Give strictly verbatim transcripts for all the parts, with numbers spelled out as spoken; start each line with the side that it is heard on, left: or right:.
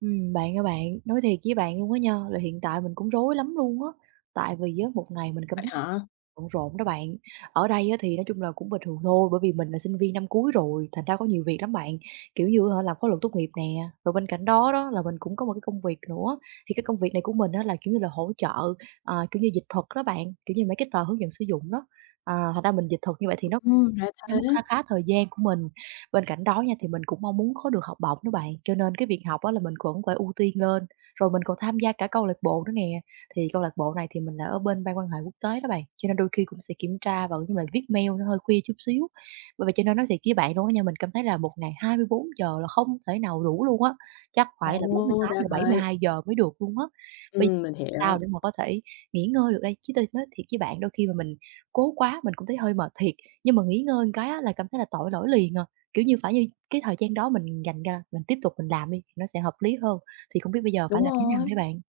right: Ừm, bạn ơi bạn, nói thiệt với bạn luôn á nha, là hiện tại mình cũng rối lắm luôn á, tại vì á một ngày mình cảm
left: Vậy
right: thấy
left: hả?
right: bận rộn đó bạn. Ở đây á thì nói chung là cũng bình thường thôi, bởi vì mình là sinh viên năm cuối rồi, thành ra có nhiều việc lắm bạn, kiểu như á hả, làm khóa luận tốt nghiệp nè, rồi bên cạnh đó đó là mình cũng có một cái công việc nữa. Thì cái công việc này của mình á là, kiểu như là, hỗ trợ, à, kiểu như, dịch thuật đó bạn, kiểu như, mấy cái tờ hướng dẫn sử dụng đó, à, thành ra mình dịch thuật như vậy thì nó
left: Ừm, ra
right: nó
left: thế.
right: mất khá khá thời gian của mình. Bên cạnh đó nha, thì mình cũng mong muốn có được học bổng đó bạn, cho nên cái việc học á là mình cũng phải ưu tiên lên. Rồi mình còn tham gia cả câu lạc bộ nữa nè, thì câu lạc bộ này thì mình là ở bên ban quan hệ quốc tế đó bạn, cho nên đôi khi cũng sẽ kiểm tra và cũng như là viết mail nó hơi khuya chút xíu. Bởi vậy cho nên nói thiệt với bạn luôn á nha, mình cảm thấy là một ngày hai mươi bốn giờ là không thể nào đủ luôn á, chắc
left: Ồ,
right: phải là bốn mươi tám
left: ra
right: là bảy mươi
left: vậy.
right: hai giờ mới được luôn á. Bây giờ
left: Ừm, mình
right: làm sao
left: hiểu.
right: để mà có thể nghỉ ngơi được đây? Chứ tôi nói thiệt với bạn đôi khi mà mình cố quá mình cũng thấy hơi mệt thiệt. Nhưng mà nghỉ ngơi một cái á là cảm thấy là tội lỗi liền à, kiểu như, phải như cái thời gian đó mình dành ra mình tiếp tục mình làm đi, nó sẽ hợp lý hơn. Thì không biết bây giờ phải
left: Đúng
right: làm thế nào
left: rồi.
right: đấy bạn?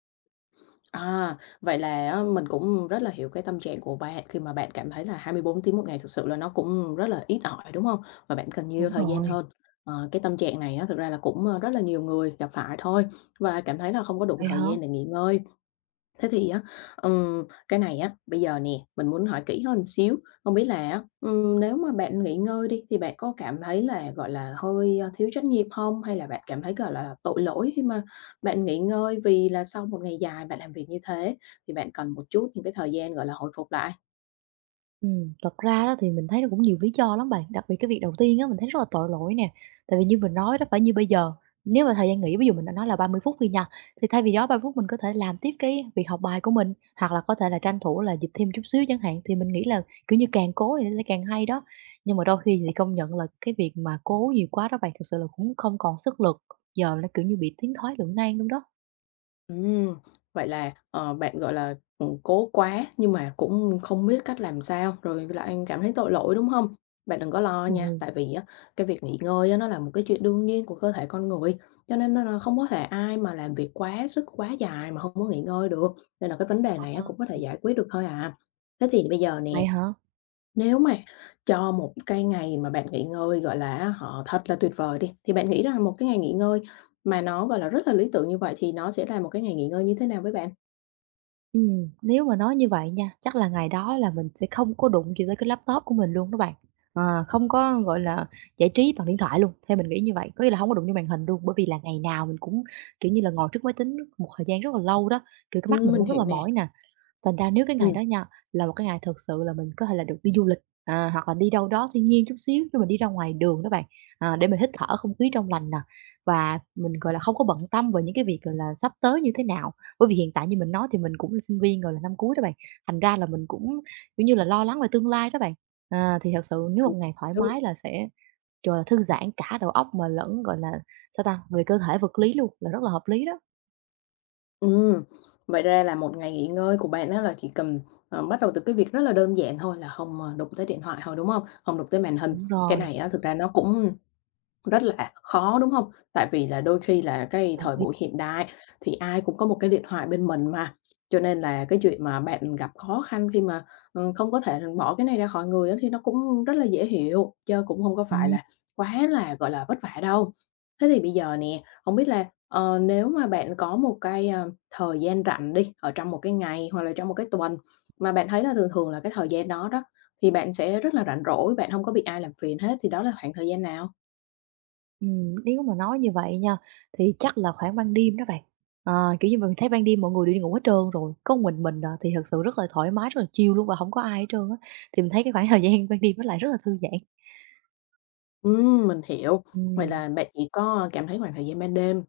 left: À, vậy là á mình cũng rất là hiểu cái tâm trạng của bạn khi mà bạn cảm thấy là hai mươi bốn tiếng một ngày thực sự là nó cũng rất là ít ỏi, đúng không? Và bạn cần nhiều
right: Đúng
left: thời gian
right: rồi,
left: hơn. Ờ, cái tâm trạng này á thực ra là cũng, ơ, rất là nhiều người gặp phải thôi và cảm thấy là không có đủ
right: vậy
left: thời
right: hả?
left: gian để nghỉ ngơi. Thế thì á, ừm, cái này á, bây giờ nè, mình muốn hỏi kỹ hơn xíu, không biết là á, ừm, nếu mà bạn nghỉ ngơi đi thì bạn có cảm thấy là, gọi là, hơi, ơ, thiếu trách nhiệm không? Hay là bạn cảm thấy, gọi là, tội lỗi khi mà bạn nghỉ ngơi vì là sau một ngày dài bạn làm việc như thế thì bạn cần một chút những cái thời gian, gọi là, hồi phục lại?
right: Ừm, thật ra đó thì mình thấy nó cũng nhiều lý do lắm bạn, đặc biệt cái việc đầu tiên á, mình thấy rất là tội lỗi nè. Tại vì như mình nói đó, phải như bây giờ, nếu mà thời gian nghỉ ví dụ mình đã nói là ba mươi phút đi nha, thì thay vì đó ba mươi phút mình có thể làm tiếp cái việc học bài của mình, hoặc là có thể là tranh thủ là dịch thêm chút xíu chẳng hạn, thì mình nghĩ là, kiểu như, càng cố thì nó sẽ càng hay đó. Nhưng mà đôi khi thì công nhận là cái việc mà cố nhiều quá đó bạn, thực sự là cũng không còn sức lực, giờ nó, kiểu như, bị tiến thoái lưỡng nan luôn đó.
left: Ừm, vậy là, ờ, bạn, gọi là, ừm, cố quá nhưng mà cũng không biết cách làm sao, rồi lại cảm thấy tội lỗi, đúng không? Bạn đừng có lo nha,
right: Ồ,
left: tại vì á, cái việc nghỉ ngơi á, nó là một cái chuyện đương nhiên của cơ thể con người, cho nên nó là không có thể ai mà làm việc quá sức, quá dài mà không có nghỉ ngơi được, nên là cái vấn đề này á,
right: ờ,
left: cũng có thể giải quyết được thôi à. Thế thì bây giờ
right: vậy
left: nè,
right: hả?
left: nếu mà cho một cái ngày mà bạn nghỉ ngơi, gọi là á họ thật là tuyệt vời đi, thì bạn nghĩ rằng một cái ngày nghỉ ngơi mà nó, gọi là, rất là lý tưởng như vậy thì nó sẽ là một cái ngày nghỉ ngơi như thế nào với bạn?
right: Ừm, nếu mà nói như vậy nha, chắc là ngày đó là mình sẽ không có đụng gì tới cái laptop của mình luôn đó bạn. Ờ, không có, gọi là, giải trí bằng điện thoại luôn, theo mình nghĩ như vậy, có nghĩa là không có đụng vô màn hình luôn, bởi vì là ngày nào mình cũng, kiểu như là, ngồi trước máy tính một thời gian rất là lâu đó, kiểu, cái mắt
left: Ừm,
right: mình
left: mình
right: cũng rất là
left: hiểu nè,
right: mỏi nè. Thành ra nếu cái ngày
left: ừm,
right: đó nha, là một cái ngày thực sự là mình có thể là được đi du lịch, à, hoặc là đi đâu đó thiên nhiên chút xíu, chứ mình đi ra ngoài đường đó bạn, à, để mình hít thở không khí trong lành nè. Và mình, gọi là, không có bận tâm về những cái việc, gọi là, sắp tới như thế nào. Bởi vì hiện tại như mình nói thì mình cũng là sinh viên rồi, là năm cuối đó bạn, thành ra là mình cũng, kiểu như là, lo lắng về tương lai đó bạn. À, thì thật sự nếu một ngày thoải
left: hiểu,
right: mái là sẽ, gọi là, thư giãn cả đầu óc mà lẫn, gọi là, sao ta, về cơ thể vật lý luôn, là rất là hợp lý đó.
left: ừm. Vậy ra là một ngày nghỉ ngơi của bạn á là chỉ cần, ờ, bắt đầu từ cái việc rất là đơn giản thôi là không, ờ, đụng tới điện thoại thôi, đúng hông? Hông đụng tới màn hình.
right: Đúng
left: Cái
right: rồi,
left: này á thực ra nó cũng rất là khó, đúng không? Tại vì là đôi khi là cái
right: đồng
left: thời
right: ý.
left: buổi hiện đại thì ai cũng có một cái điện thoại bên mình mà, cho nên là cái chuyện mà bạn gặp khó khăn khi mà, ờ, không có thể bỏ cái này ra khỏi người á thì nó cũng rất là dễ hiểu, chớ cũng không có phải
right: Ừm.
left: là quá là, gọi là, vất vả đâu. Thế thì bây giờ nè, không biết là, ờ, nếu mà bạn có một cái, a, thời gian rảnh đi, ở trong một cái ngày hoặc là trong một cái tuần mà bạn thấy là thường thường là cái thời gian đó đó, thì bạn sẽ rất là rảnh rỗi, bạn không có bị ai làm phiền hết thì đó là khoảng thời gian nào?
right: Ừm, nếu mà nói như vậy nha, thì chắc là khoảng ban đêm đó bạn. Ờ, kiểu như, mình thấy ban đêm mọi người đi ngủ hết trơn rồi, có một mình mình à, thì thật sự rất là thoải mái, rất là chill luôn và không có ai hết trơn á, thì mình thấy cái khoảng thời gian ban đêm nó lại rất là thư giãn.
left: Ừm, mình hiểu. Vậy
right: Ừm,
left: là bạn chỉ có cảm thấy khoảng thời gian ban đêm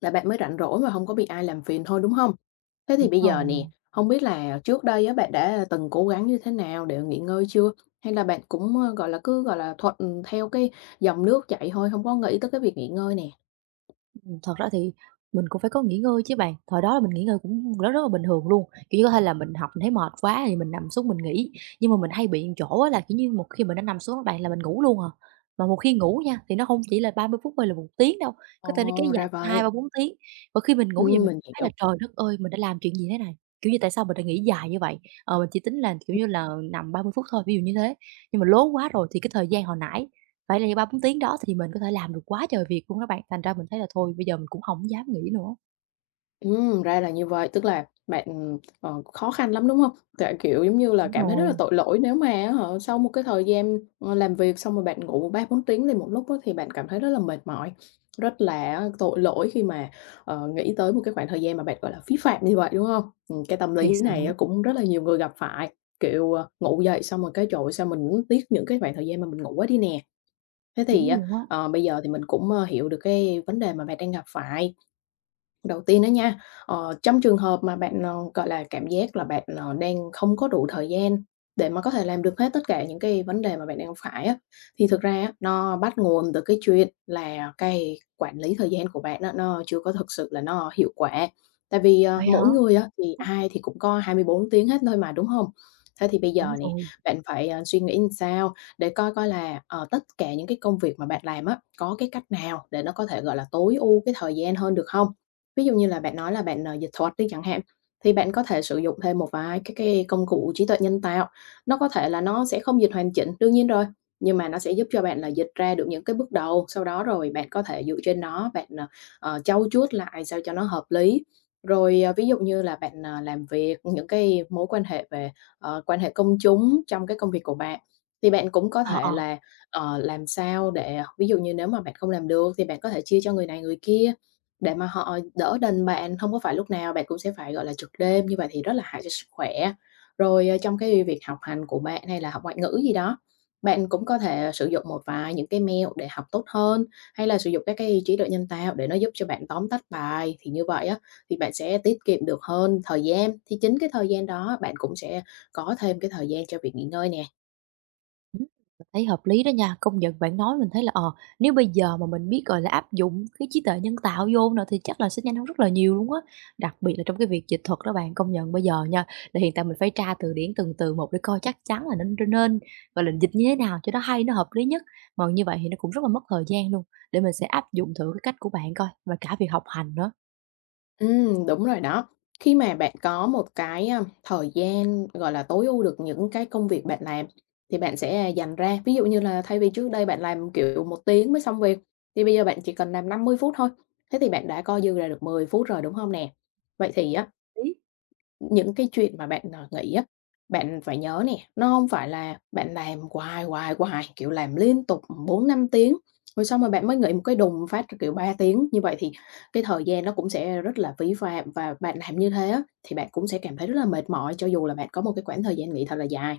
left: là bạn mới rảnh rỗi và không có bị ai làm phiền thôi, đúng không? Thế thì
right: đúng
left: bây giờ
right: rồi.
left: nè, không biết là trước đây á, bạn đã từng cố gắng như thế nào để nghỉ ngơi chưa? Hay là bạn cũng, ơ, gọi là, cứ, gọi là, thuận theo cái dòng nước chảy thôi, không có nghĩ tới cái việc nghỉ ngơi nè?
right: Thật ra thì mình cũng phải có nghỉ ngơi chứ bạn, thời đó là mình nghỉ ngơi cũng rất rất là bình thường luôn, kiểu như, có thể là mình học mình thấy mệt quá thì mình nằm xuống mình nghỉ. Nhưng mà mình hay bị một chỗ á là, kiểu như, một khi mình đã nằm xuống các bạn là mình ngủ luôn à, mà một khi ngủ nha thì nó không chỉ là ba mươi phút hay là một tiếng đâu, có thể nó kéo
left: Ồ,
right: dài
left: ra
right: hai
left: vậy.
right: ba bốn tiếng. Và khi mình ngủ vậy
left: Ừm,
right: mình
left: mình
right: thấy là
left: hiểu.
right: "Trời đất ơi, mình đã làm chuyện gì thế này?" Kiểu như, tại sao mình đã nghỉ dài như vậy? Ờ, mình chỉ tính là, kiểu như là, nằm ba mươi phút thôi, ví dụ như thế, nhưng mà lố quá rồi thì cái thời gian hồi nãy vậy là như ba bốn tiếng đó thì mình có thể làm được quá trời việc luôn đó bạn, thành ra mình thấy là thôi bây giờ mình cũng hổng dám nghĩ nữa.
left: Ừm, ra là như vậy, tức là bạn, ờ, khó khăn lắm, đúng hông? Tại, kiểu, giống như là,
right: Đúng
left: cảm thấy rất là
right: rồi,
left: tội lỗi nếu mà á hả, sau một cái thời gian, ờ, làm việc xong rồi bạn ngủ ba bốn tiếng liền một lúc á, thì bạn cảm thấy rất là mệt mỏi, rất là á tội lỗi khi mà, ờ, nghĩ tới một cái khoảng thời gian mà bạn, gọi là, phí phạm như vậy, đúng hông? Ừm, cái tâm
right: thiệt
left: lý
right: sự,
left: này á cũng rất là nhiều người gặp phải, kiểu, ờ, ngủ dậy xong rồi cái "Trời ơi, sao mình nuối tiếc những cái khoảng thời gian mà mình ngủ quá đi nè." Thế thì
right: đúng
left: á,
right: luôn á.
left: ờ, bây giờ thì mình cũng, ơ, hiểu được cái vấn đề mà bạn đang gặp phải. Đầu tiên đó nha, ờ, trong trường hợp mà bạn, ờ, gọi là, cảm giác là bạn, ờ, đang không có đủ thời gian để mà có thể làm được hết tất cả những cái vấn đề mà bạn đang phải á, thì thực ra á, nó bắt nguồn từ cái chuyện là cái quản lý thời gian của bạn á, nó chưa có thực sự là nó hiệu quả. Tại vì, ờ,
right: Vậy hả?
left: mỗi người á, thì ai thì cũng có hai mươi bốn tiếng hết thôi mà, đúng không? Thế thì bây
right: Đúng
left: giờ nè,
right: rồi,
left: bạn phải, ờ, suy nghĩ làm sao để coi coi là, ờ, tất cả những cái công việc mà bạn làm á, có cái cách nào để nó có thể, gọi là, tối ưu cái thời gian hơn được không? Ví dụ như là bạn nói là bạn, ờ, dịch thuật đi chẳng hạn, thì bạn có thể sử dụng thêm một vài cái cái công cụ trí tuệ nhân tạo. Nó có thể là nó sẽ không dịch hoàn chỉnh, đương nhiên rồi, nhưng mà nó sẽ giúp cho bạn là dịch ra được những cái bước đầu, sau đó rồi bạn có thể dựa trên nó bạn, ờ, ờ, trau chuốt lại sao cho nó hợp lý. Rồi, ờ, ví dụ như là bạn, ờ, làm việc, những cái mối quan hệ về, ờ, quan hệ công chúng trong cái công việc của bạn, thì bạn cũng có
right: ờ, ờ.
left: thể là, ờ, làm sao để ờ, ví dụ như nếu mà bạn không làm được thì bạn có thể chia cho người này người kia. Để mà họ đỡ đần bạn, không có phải lúc nào bạn cũng sẽ phải, gọi là, trực đêm, như vậy thì rất là hại cho sức khỏe. Rồi, ờ, trong cái việc học hành của bạn hay là học ngoại ngữ gì đó, bạn cũng có thể sử dụng một vài những cái mẹo để học tốt hơn, hay là sử dụng các cái trí tuệ nhân tạo để nó giúp cho bạn tóm tắt bài. Thì như vậy á, thì bạn sẽ tiết kiệm được hơn thời gian, thì chính cái thời gian đó bạn cũng sẽ có thêm cái thời gian cho việc nghỉ ngơi nè.
right: Ừm, mình thấy hợp lý đó nha, công nhận bạn nói mình thấy là, ờ, nếu bây giờ mà mình biết, gọi là, áp dụng cái trí tuệ nhân tạo vô nữa thì chắc là sẽ nhanh hơn rất là nhiều luôn á. Đặc biệt là trong cái việc dịch thuật đó bạn, công nhận bây giờ nha, là hiện tại mình phải tra từ điển từng từ một để coi chắc chắn là nên nên, gọi là, dịch như thế nào cho nó hay, nó hợp lý nhất. Mà như vậy thì nó cũng rất là mất thời gian luôn, để mình sẽ áp dụng thử cái cách của bạn coi và cả việc học hành nữa.
left: Ừm, đúng rồi đó. Khi mà bạn có một cái, a, thời gian, gọi là, tối ưu được những cái công việc bạn làm thì bạn sẽ, à, dành ra. Ví dụ như là thay vì trước đây bạn làm, kiểu, một tiếng mới xong việc, thì bây giờ bạn chỉ cần làm năm mươi phút thôi. Thế thì bạn đã co dư ra được mười phút rồi, đúng không nè? Vậy thì á,
right: Ý
left: những cái chuyện mà bạn, ờ, nghỉ á, bạn phải nhớ nè, nó không phải là bạn làm hoài, hoài, hoài, kiểu, làm liên tục bốn năm tiếng, rồi xong rồi bạn mới nghỉ một cái đùng phát, kiểu, ba tiếng. Như vậy thì cái thời gian nó cũng sẽ rất là phí phạm và bạn làm như thế á, thì bạn cũng sẽ cảm thấy rất là mệt mỏi cho dù là bạn có một cái khoảng thời gian nghỉ thật là dài.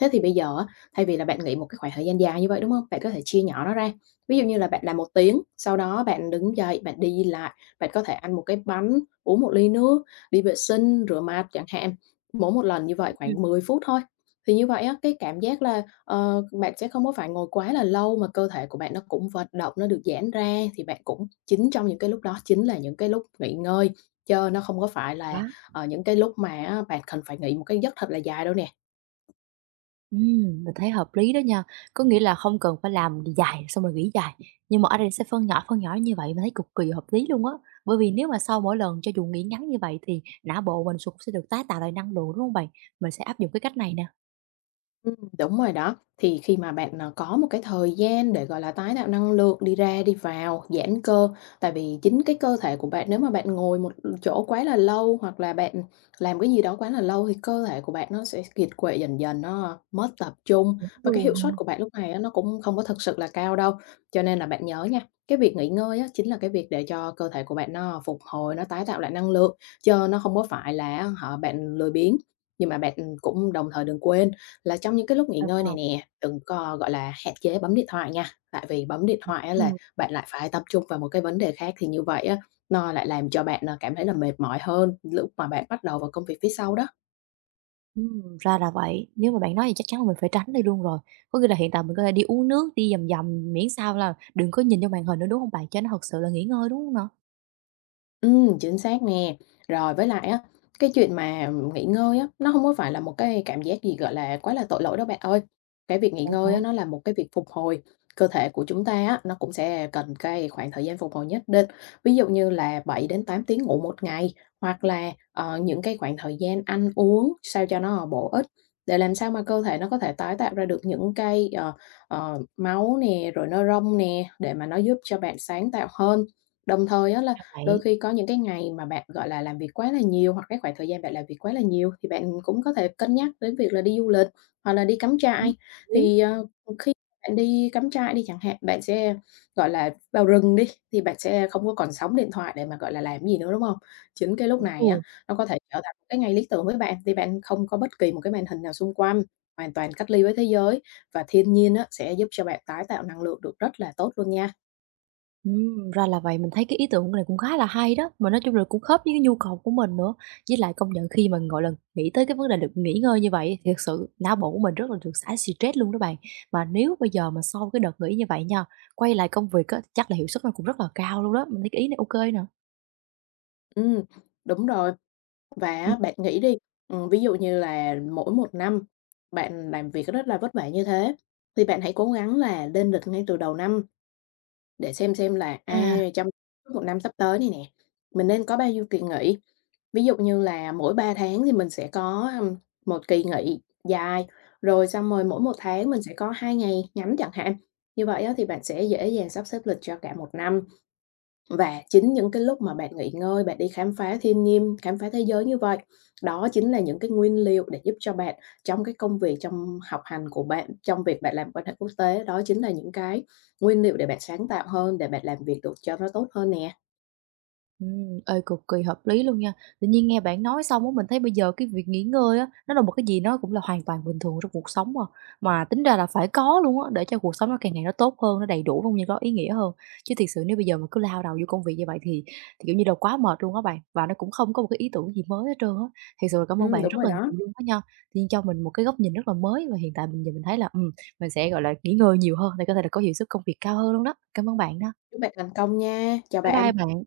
left: Thế thì bây giờ á, thay vì là bạn nghỉ một cái khoảng thời gian dài như vậy, đúng không? Bạn có thể chia nhỏ nó ra. Ví dụ như là bạn làm một tiếng, sau đó bạn đứng dậy, bạn đi lại, bạn có thể ăn một cái bánh, uống một ly nước, đi vệ sinh, rửa mặt chẳng hạn, mỗi một lần như vậy
right: ừm,
left: khoảng mười phút thôi. Thì như vậy á, cái cảm giác là, ờ, bạn sẽ không có phải ngồi quá là lâu mà cơ thể của bạn nó cũng vận động, nó được giãn ra, thì bạn cũng chính trong những cái lúc đó chính là những cái lúc nghỉ ngơi, chớ nó không có phải là,
right: quá.
left: ờ, những cái lúc mà á bạn cần phải nghỉ một cái giấc thật là dài đâu nè.
right: Ừm, mình thấy hợp lý đó nha. Có nghĩa là không cần phải làm dài xong rồi nghỉ dài, nhưng mà ở đây sẽ phân nhỏ, phân nhỏ như vậy mình thấy cực kỳ hợp lý luôn á. Bởi vì nếu mà sau mỗi lần cho dù nghỉ ngắn như vậy thì não bộ mình cũng sẽ được tái tạo lại năng lượng, đúng không bạn? Mình sẽ áp dụng cái cách này nè.
left: Ừm, đúng rồi đó. Thì khi mà bạn, ờ, có một cái thời gian để, gọi là, tái tạo năng lượng, đi ra đi vào, giãn cơ, tại vì chính cái cơ thể của bạn nếu mà bạn ngồi một chỗ quá là lâu hoặc là bạn làm cái gì đó quá là lâu thì cơ thể của bạn nó sẽ kiệt quệ dần dần, nó mất tập trung và cái
right: Luôn
left: hiệu suất
right: ha,
left: của bạn lúc này á nó cũng không có thực sự là cao đâu. Cho nên là bạn nhớ nha, cái việc nghỉ ngơi á chính là cái việc để cho cơ thể của bạn nó phục hồi, nó tái tạo lại năng lượng, chứ nó không có phải là á hả bạn lười biếng. Nhưng mà bạn cũng đồng thời đừng quên là trong những cái lúc nghỉ
right: sao
left: ngơi này
right: sao?
left: nè, đừng có, gọi là, hạn chế bấm điện thoại nha, tại vì bấm điện thoại á là
right: Ừm,
left: bạn lại phải tập trung vào một cái vấn đề khác thì như vậy á, nó lại làm cho bạn, ờ, cảm thấy là mệt mỏi hơn lúc mà bạn bắt đầu vào công việc phía sau đó.
right: ừm, ra là vậy. Nếu mà bạn nói thì chắc chắn là mình phải tránh đây luôn rồi. Có nghĩa là hiện tại mình có thể đi uống nước, đi vòng vòng miễn sao là đừng có nhìn vô màn hình nữa, đúng không bạn? Cho nó thật sự là nghỉ ngơi, đúng không nè?
left: Ừm, chính xác nè. Rồi với lại á, cái chuyện mà nghỉ ngơi á, nó không có phải là một cái cảm giác gì, gọi là, quá là tội lỗi đâu bạn ơi. Cái việc nghỉ
right: Vậy hả?
left: ngơi á, nó là một cái việc phục hồi, cơ thể của chúng ta á, nó cũng sẽ cần cái khoảng thời gian phục hồi nhất định. Ví dụ như là bảy đến tám tiếng ngủ một ngày, hoặc là, ờ, những cái khoảng thời gian ăn uống sao cho nó bổ ích, để làm sao mà cơ thể nó có thể tái tạo ra được những cái, ờ, ờ, máu nè, rồi neuron nè, để mà nó giúp cho bạn sáng tạo hơn. Đồng thời á là
right: Ra
left: Đôi
right: vậy.
left: khi có những cái ngày mà bạn, gọi là, làm việc quá là nhiều hoặc cái khoảng thời gian bạn làm việc quá là nhiều thì bạn cũng có thể cân nhắc đến việc là đi du lịch hoặc là đi cắm
right: Ừm,
left: trại.
right: lý,
left: Thì, ờ, khi bạn đi cắm trại đi chẳng hạn, bạn sẽ, gọi là, vào rừng đi, thì bạn sẽ không có còn sóng điện thoại để mà, gọi là, làm gì nữa, đúng không? Chính cái lúc
right: cũng
left: này
right: được.
left: á, nó có thể trở thành một cái ngày lý tưởng với bạn thì bạn không có bất kỳ một cái màn hình nào xung quanh, hoàn toàn cách ly với thế giới và thiên nhiên á sẽ giúp cho bạn tái tạo năng lượng được rất là tốt luôn nha.
right: Ừm, ra là vậy, mình thấy cái ý tưởng này cũng khá là hay đó, mà nói chung là cũng khớp với cái nhu cầu của mình nữa. Với lại công nhận khi mà, gọi là, nghĩ tới cái vấn đề được nghỉ ngơi như vậy thì thực sự não bộ của mình rất là được xả stress luôn đó bạn. Mà nếu bây giờ mà sau cái đợt nghỉ như vậy nha, quay lại công việc á, chắc là hiệu suất nó cũng rất là cao luôn đó, mình thấy cái ý này ok kê nè.
left: Ừm, đúng rồi. Và
right: Ừm,
left: á, bạn nghĩ đi, ừm, ví dụ như là mỗi một năm bạn làm việc rất là vất vả như thế, thì bạn hãy cố gắng là lên lịch ngay từ đầu năm để xem xem là, à,
right: à.
left: trong một năm sắp tới này nè, mình nên có bao nhiêu kỳ nghỉ. Ví dụ như là mỗi ba tháng thì mình sẽ có, ừm, một kỳ nghỉ dài, rồi xong rồi mỗi một tháng mình sẽ có hai ngày ngắn chẳng hạn. Như vậy á, thì bạn sẽ dễ dàng sắp xếp lịch cho cả một năm. Và chính những cái lúc mà bạn nghỉ ngơi, bạn đi khám phá thiên nhiên, khám phá thế giới như vậy, đó chính là những cái nguyên liệu để giúp cho bạn trong cái công việc, trong học hành của bạn, trong việc bạn làm quan hệ quốc tế, đó chính là những cái nguyên liệu để bạn sáng tạo hơn, để bạn làm việc được cho nó tốt hơn nè.
right: Ừm, ê, cực kỳ hợp lý luôn nha. Tự nhiên nghe bạn nói xong á, mình thấy bây giờ cái việc nghỉ ngơi á, nó là một cái gì nó cũng là hoàn toàn bình thường trong cuộc sống mà. Mà tính ra là phải có luôn á, để cho cuộc sống nó càng ngày nó tốt hơn, nó đầy đủ cũng như có ý nghĩa hơn. Chứ thiệt sự nếu bây giờ mà cứ lao đầu vô công việc như vậy thì thì kiểu như đầu quá mệt luôn á bạn, và nó cũng không có một cái ý tưởng gì mới hết trơn á. Thiệt sự là cảm ơn
left: Ừm,
right: bạn
left: đúng
right: rất
left: rồi
right: là
left: đó.
right: nhiều luôn á nha, tự nhiên cho mình một cái góc nhìn rất là mới và hiện tại mình giờ mình thấy là, ừm, mình sẽ, gọi là, nghỉ ngơi nhiều hơn để có thể là có hiệu suất công việc cao hơn luôn đó. Cảm ơn bạn đó.
left: Chúc bạn thành công nha. Chào
right: Bye bye
left: bạn.
right: bạn.